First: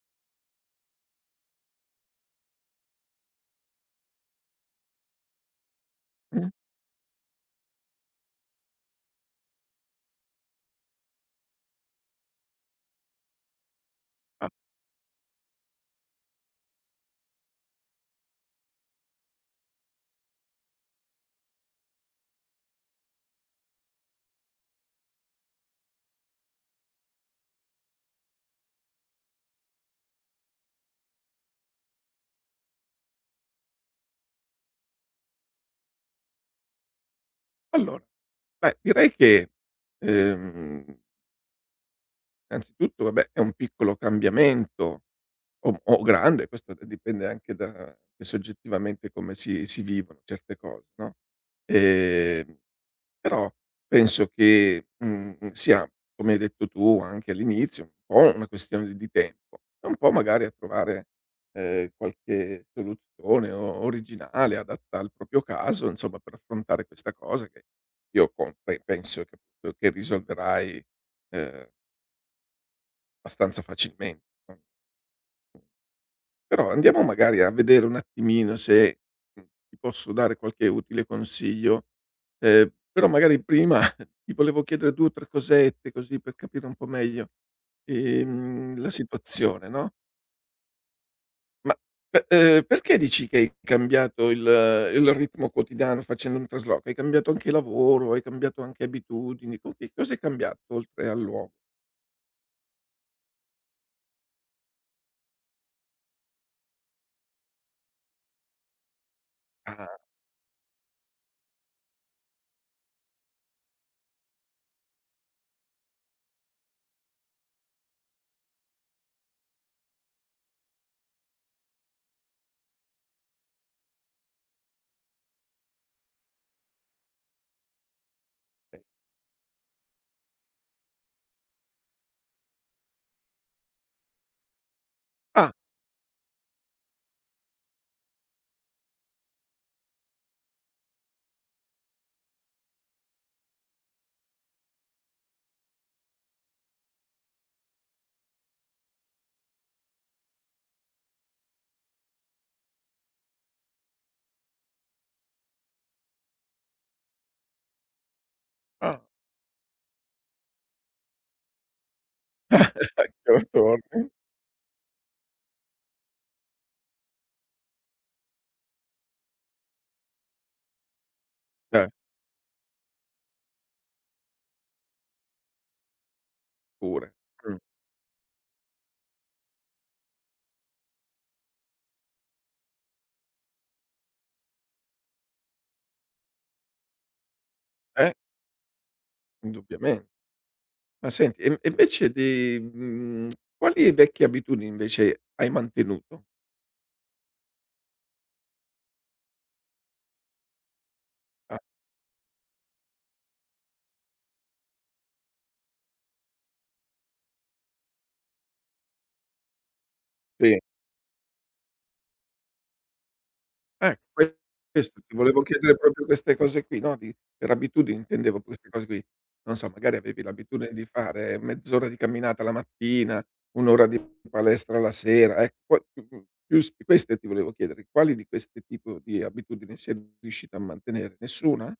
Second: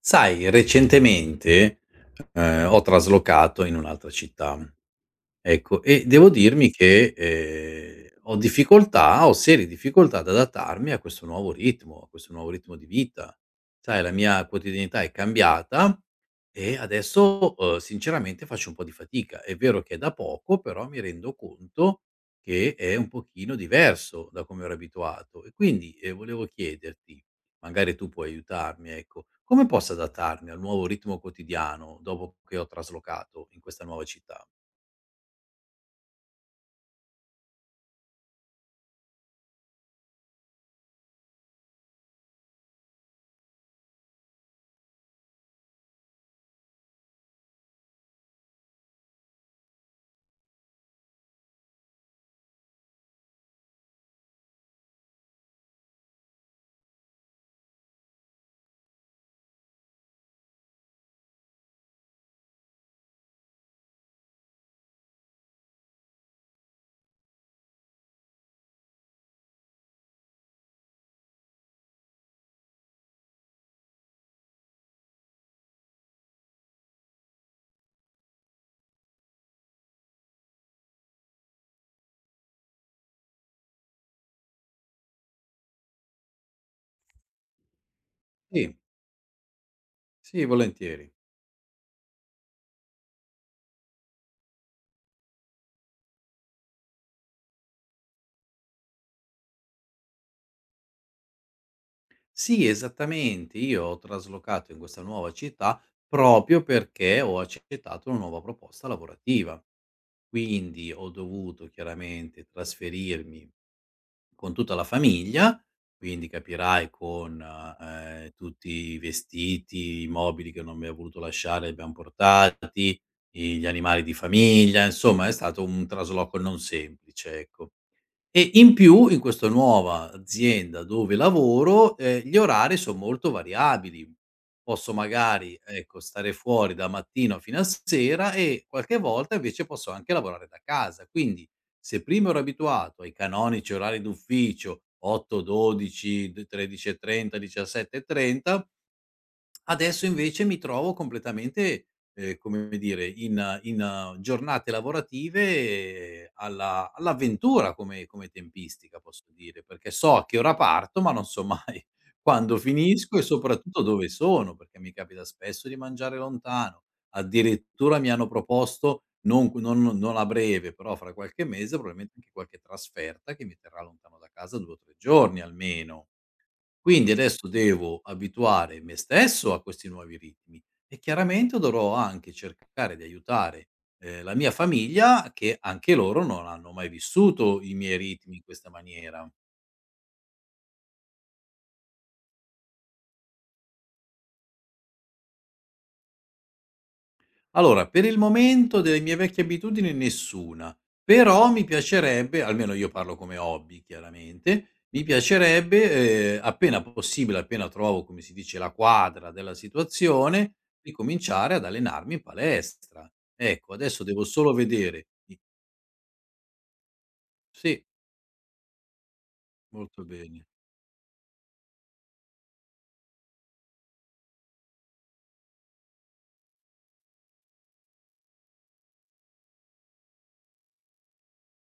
Sai, recentemente, ho traslocato in un'altra città. Ecco, e devo Mh. dirmi che, ho difficoltà, ho serie difficoltà ad adattarmi a questo nuovo ritmo, a questo nuovo ritmo di vita. Sai, la mia Ah, quotidianità è cambiata e adesso, sinceramente faccio un po' di fatica. È vero che è da poco, però mi rendo conto che è un pochino diverso da come ero abituato. E quindi, volevo chiederti, magari tu puoi aiutarmi, ecco, come posso adattarmi al nuovo ritmo quotidiano dopo che ho traslocato in questa nuova città? allora, beh, direi che, ehm, innanzitutto vabbè è un piccolo cambiamento o grande, questo d dipende anche da soggettivamente come si vivono certe cose, no, ehm però penso che, sia, come hai detto tu anche all'inizio, un po' una questione di tempo e un po' magari a trovare, qualche soluzione o originale, adatta al proprio caso, insomma, per affrontare questa cosa che io con pe penso che risolverai, ehm, abbastanza facilmente, no? Però andiamo magari a vedere un attimino se, ti posso dare qualche utile consiglio, però magari prima ti volevo chiedere 2 o 3 cosette così per capire un po' meglio, Sì. La situazione, no. Sì, volentieri. Ma pe perché dici che hai cambiato il ritmo quotidiano facendo un trasloco? Hai cambiato anche lavoro, hai cambiato anche abitudini, co che cosa hai cambiato oltre al luogo? Sì, esattamente. Io ho traslocato in questa nuova città proprio perché ho accettato una nuova proposta lavorativa. Ah. Quindi ho dovuto chiaramente trasferirmi con tutta la famiglia, quindi capirai con tutti i vestiti, i mobili che non mi ha voluto lasciare, li abbiamo portati, gli animali di famiglia, insomma è stato un trasloco non semplice, ecco. E in più, in questa nuova azienda dove lavoro, gli orari son molto variabili. Posso Ah. magari, ecco, stare fuori da mattino fino a sera e qualche volta invece posso anche lavorare da casa. Quindi, se prima ero abituato ai canonici orari d'ufficio 8-12, d 13:30, 17:30. Adesso invece mi trovo completamente, come dire, in giornate lavorative alla all'avventura come tempistica, Ah, posso dire, perché so a che ora parto, ma non so mai quando finisco e che ora soprattutto dove torni? sono, perché mi capita spesso di mangiare lontano. Addirittura mi hanno proposto non q non non a breve, però fra qualche mese Eh, probabilmente anche qualche trasferta che mi terrà lontano da casa 2 o 3 giorni almeno. Quindi pure. adesso Mh. devo abituare me stesso a questi nuovi ritmi e chiaramente dovrò anche cercare di aiutare, la mia famiglia che anche loro non hanno mai vissuto i miei Eh, ritmi in questa maniera. indubbiamen ma senti, e invece di quali vecchie abitudini invece hai mantenuto? Allora, per il momento delle mie vecchie abitudini nessuna, però Ah. mi piacerebbe, almeno io parlo come hobby chiaramente, mi piacerebbe, appena possibile, appena trovo, come si dice, la quadra della situazione, Sì. ricominciare ad allenarmi in palestra. Ecco, Ecco, adesso devo solo questo vedere ti i… volevo chiedere, proprio queste cose qui, no, di per Sì, abitudini intendevo queste cose qui. Non so, magari molto avevi bene. l'abitudine di fare mezz'ora di camminata la mattina, 1 ora di palestra la sera, ecco, qua più s queste ti volevo chiedere, quali di queste tipo di abitudini sei riuscita a mantenere? Nessuna?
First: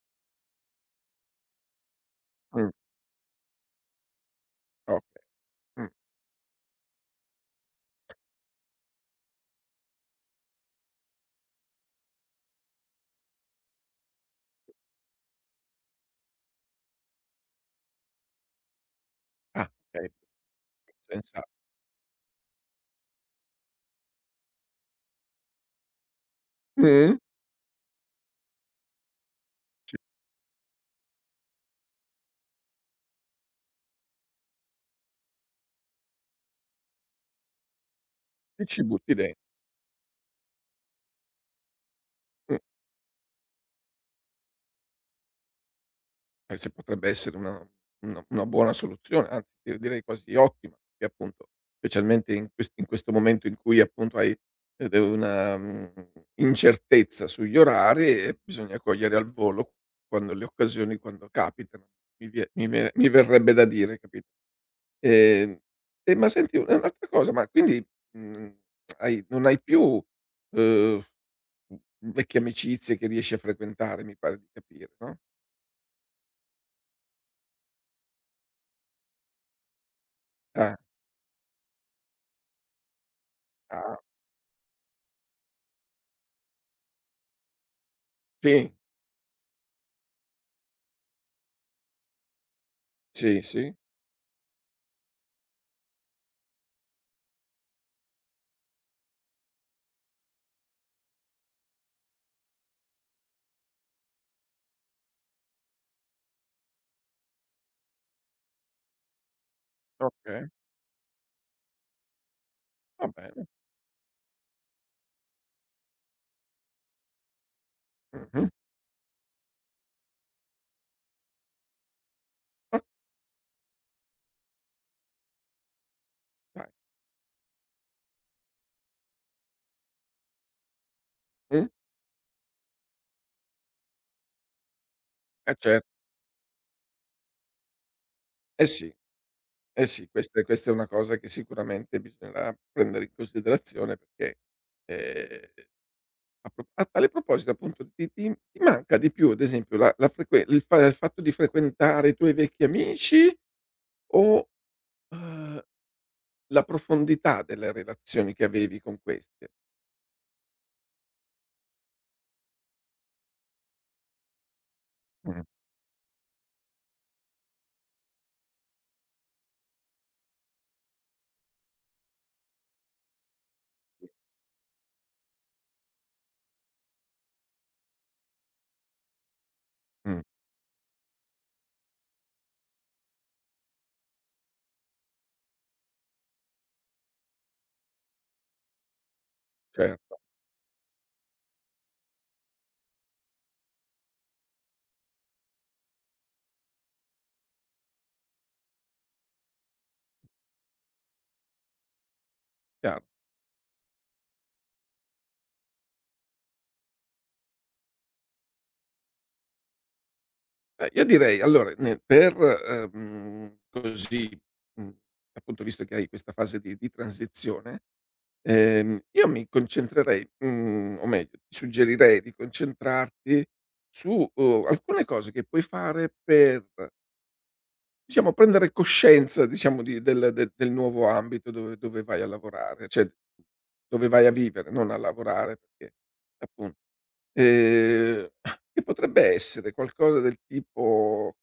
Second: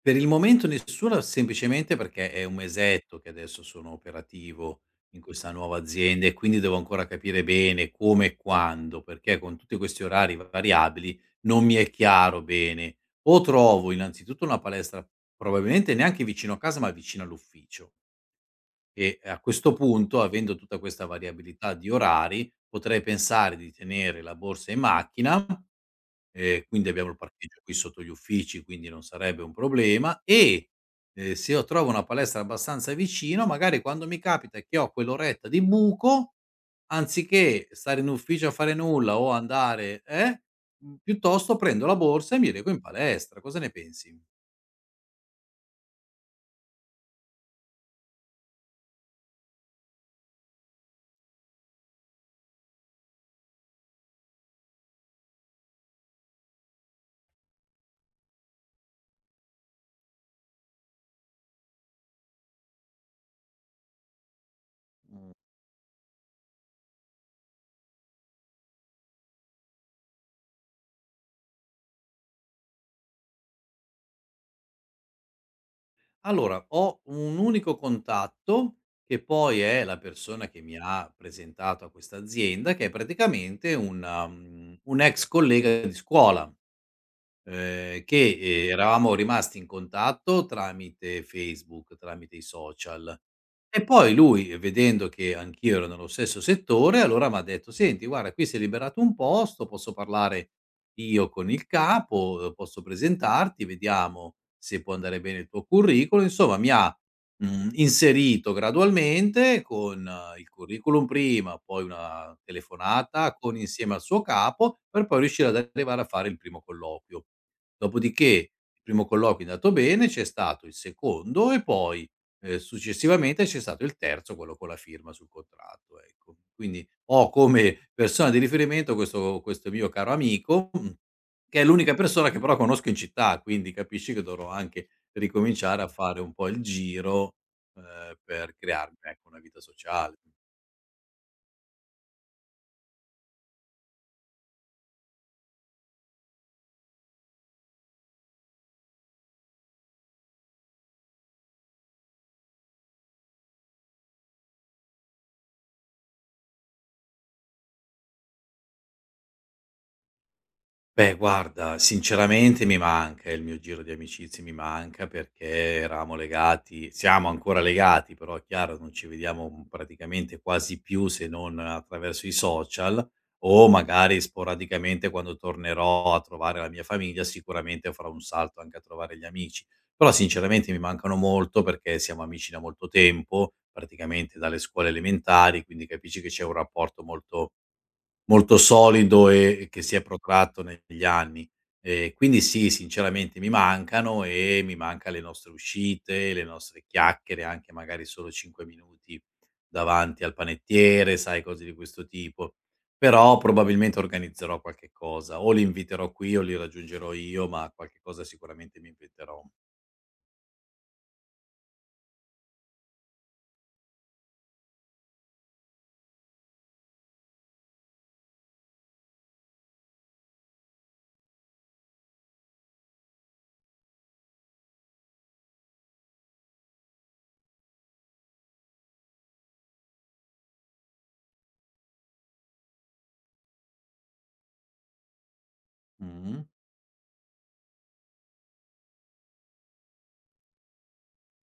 Per il momento nessuna, semplicemente perché è un Mh, mesetto che adesso sono operativo in okay. questa nuova Mh. azienda e quindi devo ancora capire bene come e quando, perché con tutti questi orari variabili non mi è chiaro bene. O trovo innanzitutto una palestra, probabilmente neanche vicino a casa, ma vicino all'ufficio. E a Ah, questo okay, punto, avendo tutta questa sensa variabilità di orari, potrei pensare di tenere la borsa in macchina. Quindi abbiamo mh, il parcheggio qui sotto gli uffici, quindi non sarebbe un problema e, se io trovo una palestra abbastanza vicino, magari quando mi capita che ho quell'oretta di buco, anziché stare in ufficio a ti fare ci butti nulla de o andare piuttosto prendo la borsa e mi mh. reco in palestra. Cosa ne pensi? Se potrebbe essere una buona soluzione, anzi io direi quasi ottima, perché appunto specialmente in ques in questo momento in cui appunto hai, de una, incertezza sugli orari e bisogna cogliere al volo quando le occasioni quando capitano, mi vie mi ve mi verrebbe da dire, capito? Ehm, e ma senti un un'altra cosa, ma quindi, mhmm, hai non hai più, uhm, vecchie amicizie che riesci a frequentare, mi pare di capire, no? Allora, ho un unico contatto, che poi è la persona che mi Ah. ha presentato a questa azienda, che è praticamente Ah, un, un ex collega di scuola. Che, sì. eravamo rimasti in contatto tramite Facebook, tramite i social. Sì, sì, E poi lui, vedendo che anch'io ero nello stesso settore, allora m'ha detto: "Senti, guarda, qui si è liberato un posto, posso parlare io con il capo, posso presentarti, vediamo se può andare bene il tuo curriculum." Insomma mi ha, inserito gradualmente con okay, il curriculum prima, poi una va telefonata bene. con insieme al suo capo, per poi riuscire ad arrivare a fare il primo colloquio. Dopodiché Mh-mh. il primo colloquio è andato bene, c'è stato il secondo e poi, O successivamente c'è stato il terzo, quello con la firma sul contratto, ecco. dai. Quindi ho come persona di riferimento questo mio caro amico, mhmm, che è Mh, l'unica persona che però conosco in città, quindi capisci che dovrò anche ricominciare cer a fare un po' il giro, per eh sì, crearmi, ecco, una vita eh sì, sociale. questa è una cosa che sicuramente bisognerà prendere in considerazione perché, ehm, a tale proposito appunto ti manca di più, ad esempio, la la frequen il fa il fatto di frequentare i tuoi vecchi amici o, uhm, la profondità delle relazioni che avevi con questi? Beh, guarda, sinceramente mi manca il mio giro di amicizie, mi manca Mh. perché eravamo legati, siamo ancora legati, però è chiaro, non ci vediamo, praticamente quasi più se non attraverso i social o magari sporadicamente quando tornerò a trovare la mia famiglia, sicuramente farò un salto anche a trovare gli amici. Però Mh. sinceramente mi mancano molto perché siamo amici da molto tempo, praticamente dalle scuole elementari, quindi capisci che c'è un rapporto molto… molto solido e che si cer è protratto negli anni. Quindi sì, sinceramente mi mancano e mi manca le nostre uscite, le nostre chiacchiere, anche magari solo 5 minuti davanti al panettiere, sai, cose di questo tipo. chiaro. Però probabilmente organizzerò qualche cosa, o li inviterò qui o li raggiungerò io, ma qualche cosa sicuramente mi inventerò. Io direi allora ne per, così, mhmm, appunto visto che hai questa fase di transizione, io mi concentrerei, o meglio ti suggerirei di concentrarti su, alcune cose che puoi fare per, diciamo, prendere coscienza, diciamo, di del nuovo ambito dove vai a lavorare, cioè dove vai a vivere, non a lavorare, perché Mh-mh. appun ehm, che potrebbe essere qualcosa del tipo,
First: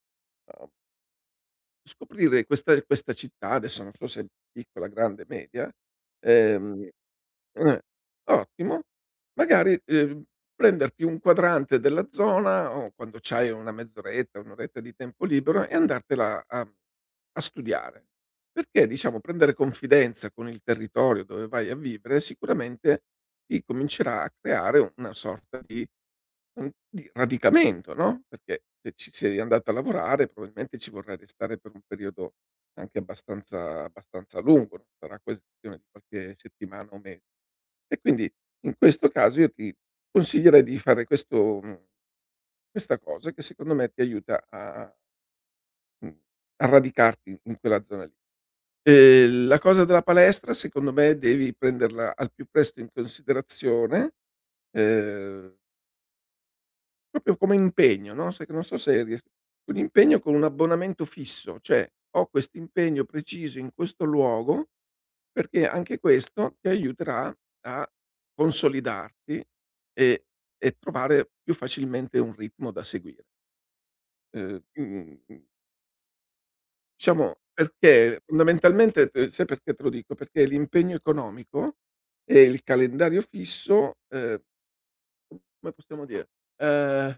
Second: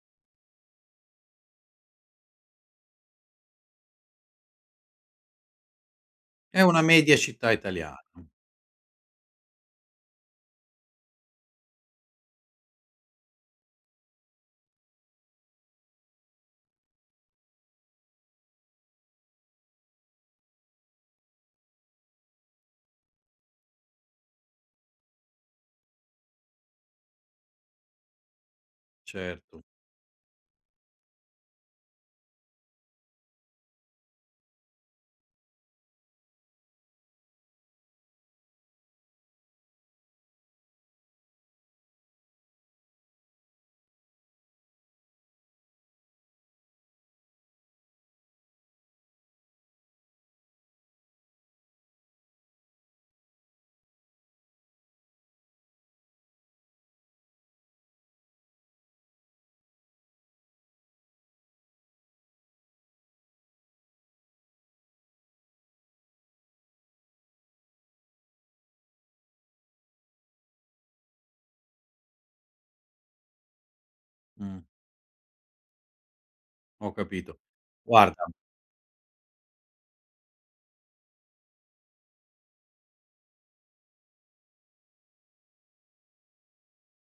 uhm scoprire questa città. Adesso non so se è piccola, grande, media, È una ehm media città eh, italiana, ottimo. Magari, prenderti un quadrante della zona o quando c'hai una mezz'oretta, 1 oretta di tempo libero, e andartela a studiare. Perché, diciamo, prendere confidenza con il territorio dove vai a vivere sicuramente ti comincerà a creare una sorta di di radicamento, no, perché se ci sei certo. andata a lavorare probabilmente ci vorrai restare per un periodo anche abbastanza lungo, non sarà questione di qualche settimana o mese. E quindi in questo caso io ti consiglierei di fare questa cosa che secondo me ti aiuta a mhmm, a radicarti in quella zona lì. La cosa della palestra secondo me devi prenderla al più presto in considerazione, ehm, proprio come impegno, no, sai? Che non so se ries un impegno con un abbonamento fisso, cioè: "Ho quest'impegno preciso in questo luogo." Perché anche questo ti aiuterà a consolidarti e e trovare più facilmente un ritmo da seguire. Mh, Ehm, mhmm, ho diciamo, capito. perché Guarda… fondamentalmente t sai perché te lo dico? Perché l'impegno economico e il calendario fisso, come possiamo dire, ehm,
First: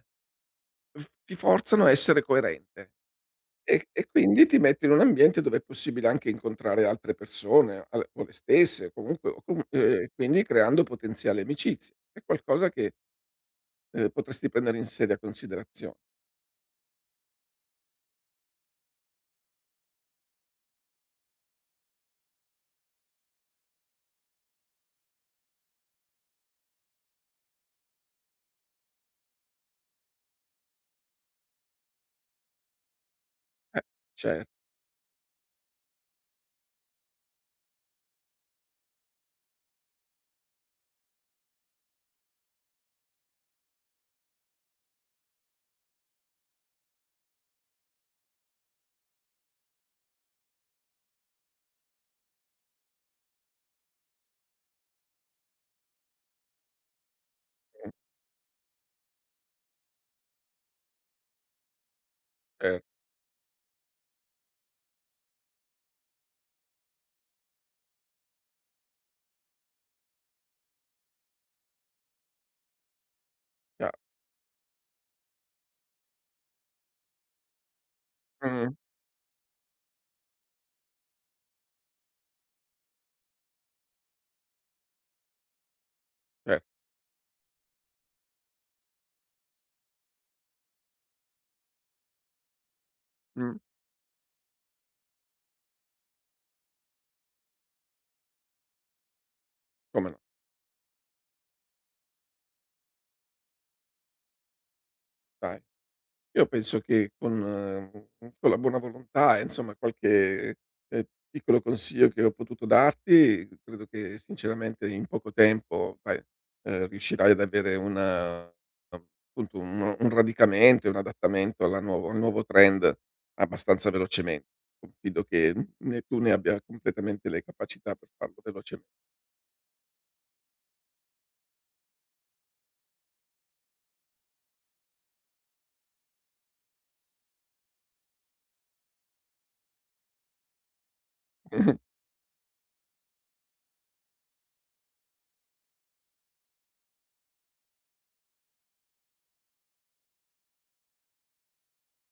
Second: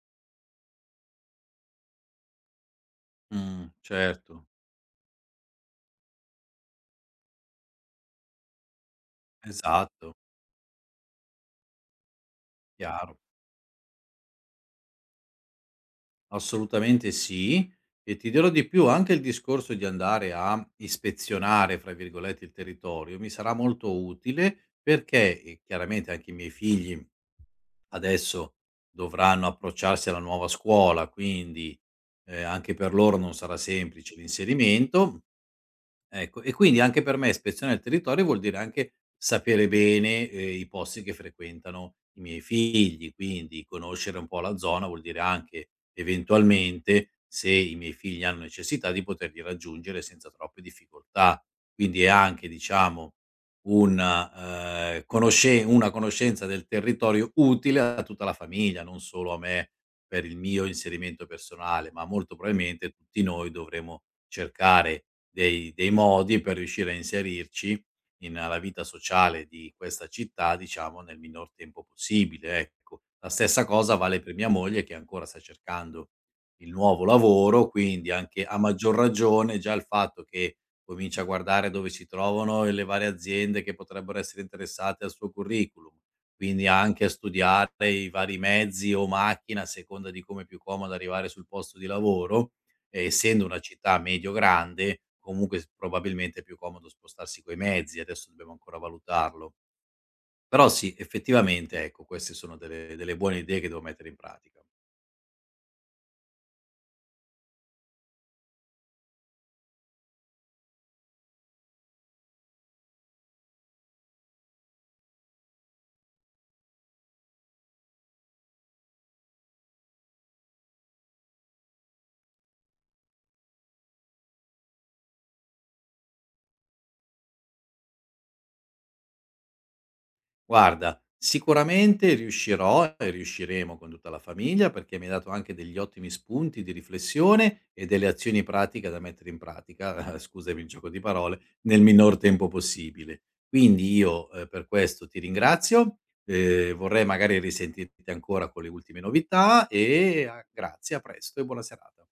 f ti forzano a essere coerente. E quindi certo, ti metti in un ambiente dove è possibile anche incontrare altre persone, al o le stesse, comunque, o com esatto. quindi creando potenziali amicizie. È qualcosa che, Chiaro, potresti prendere in seria considerazione. assolutamente sì. E ti dirò di più, anche il discorso di andare a "ispezionare" fra virgolette, il territorio mi sarà molto utile perché, chiaramente anche i miei figli adesso dovranno approcciarsi alla nuova scuola, quindi, anche per loro non sarà Eh, semplice cer l'inserimento. Ecco, e quindi anche per me ispezione del territorio vuol dire anche sapere bene, i posti che frequentano i miei figli, quindi conoscere un po' la zona vuol dire anche, eventualmente, se i miei figli hanno necessità, di poterli raggiungere senza troppe difficoltà. Quindi è anche, diciamo, un conosce una conoscenza del territorio utile a tutta la famiglia, non solo a me per il mio inserimento personale, ma molto cer probabilmente tutti noi dovremo cercare dei modi per riuscire a inserirci in alla vita sociale di questa città, diciamo, nel minor tempo possibile, ecco. La stessa chia cosa vale per mia moglie che ancora sta cercando il nuovo lavoro, quindi anche a mh, maggior ragione già il fatto che comincia a guardare dove si trovano e le varie aziende che potrebbero essere interessate al suo curriculum, cer quindi anche a studiare i vari mezzi o macchina a seconda di come è più comodo arrivare sul posto di lavoro, essendo mh, una città medio-grande, comunque s probabilmente è più comodo spostarsi coi mezzi, adesso dobbiamo ancora valutarlo. come no, Però sì, effettivamente ecco, queste sono delle buone idee che devo mettere in pratica. dai. Io penso che con con la buona volontà e insomma qualche, ehm, piccolo consiglio che ho potuto darti, credo che sinceramente in poco tempo, vai, riuscirai ad avere una appunto un radicamento e un adattamento alla nuovo al nuovo trend abbastanza velocemente. Confido che né tu né abbia completamente le capacità per farlo velocemen Guarda, sicuramente riuscirò e riusciremo con tutta la famiglia perché mi hai dato anche degli ottimi spunti di riflessione e delle azioni pratiche da mettere in pratica, scusami il gioco di parole, nel minor tempo possibile. Quindi io per questo ti ringrazio, vorrei magari risentirti ancora con le ultime novità e ah, grazie, a presto e buona serata.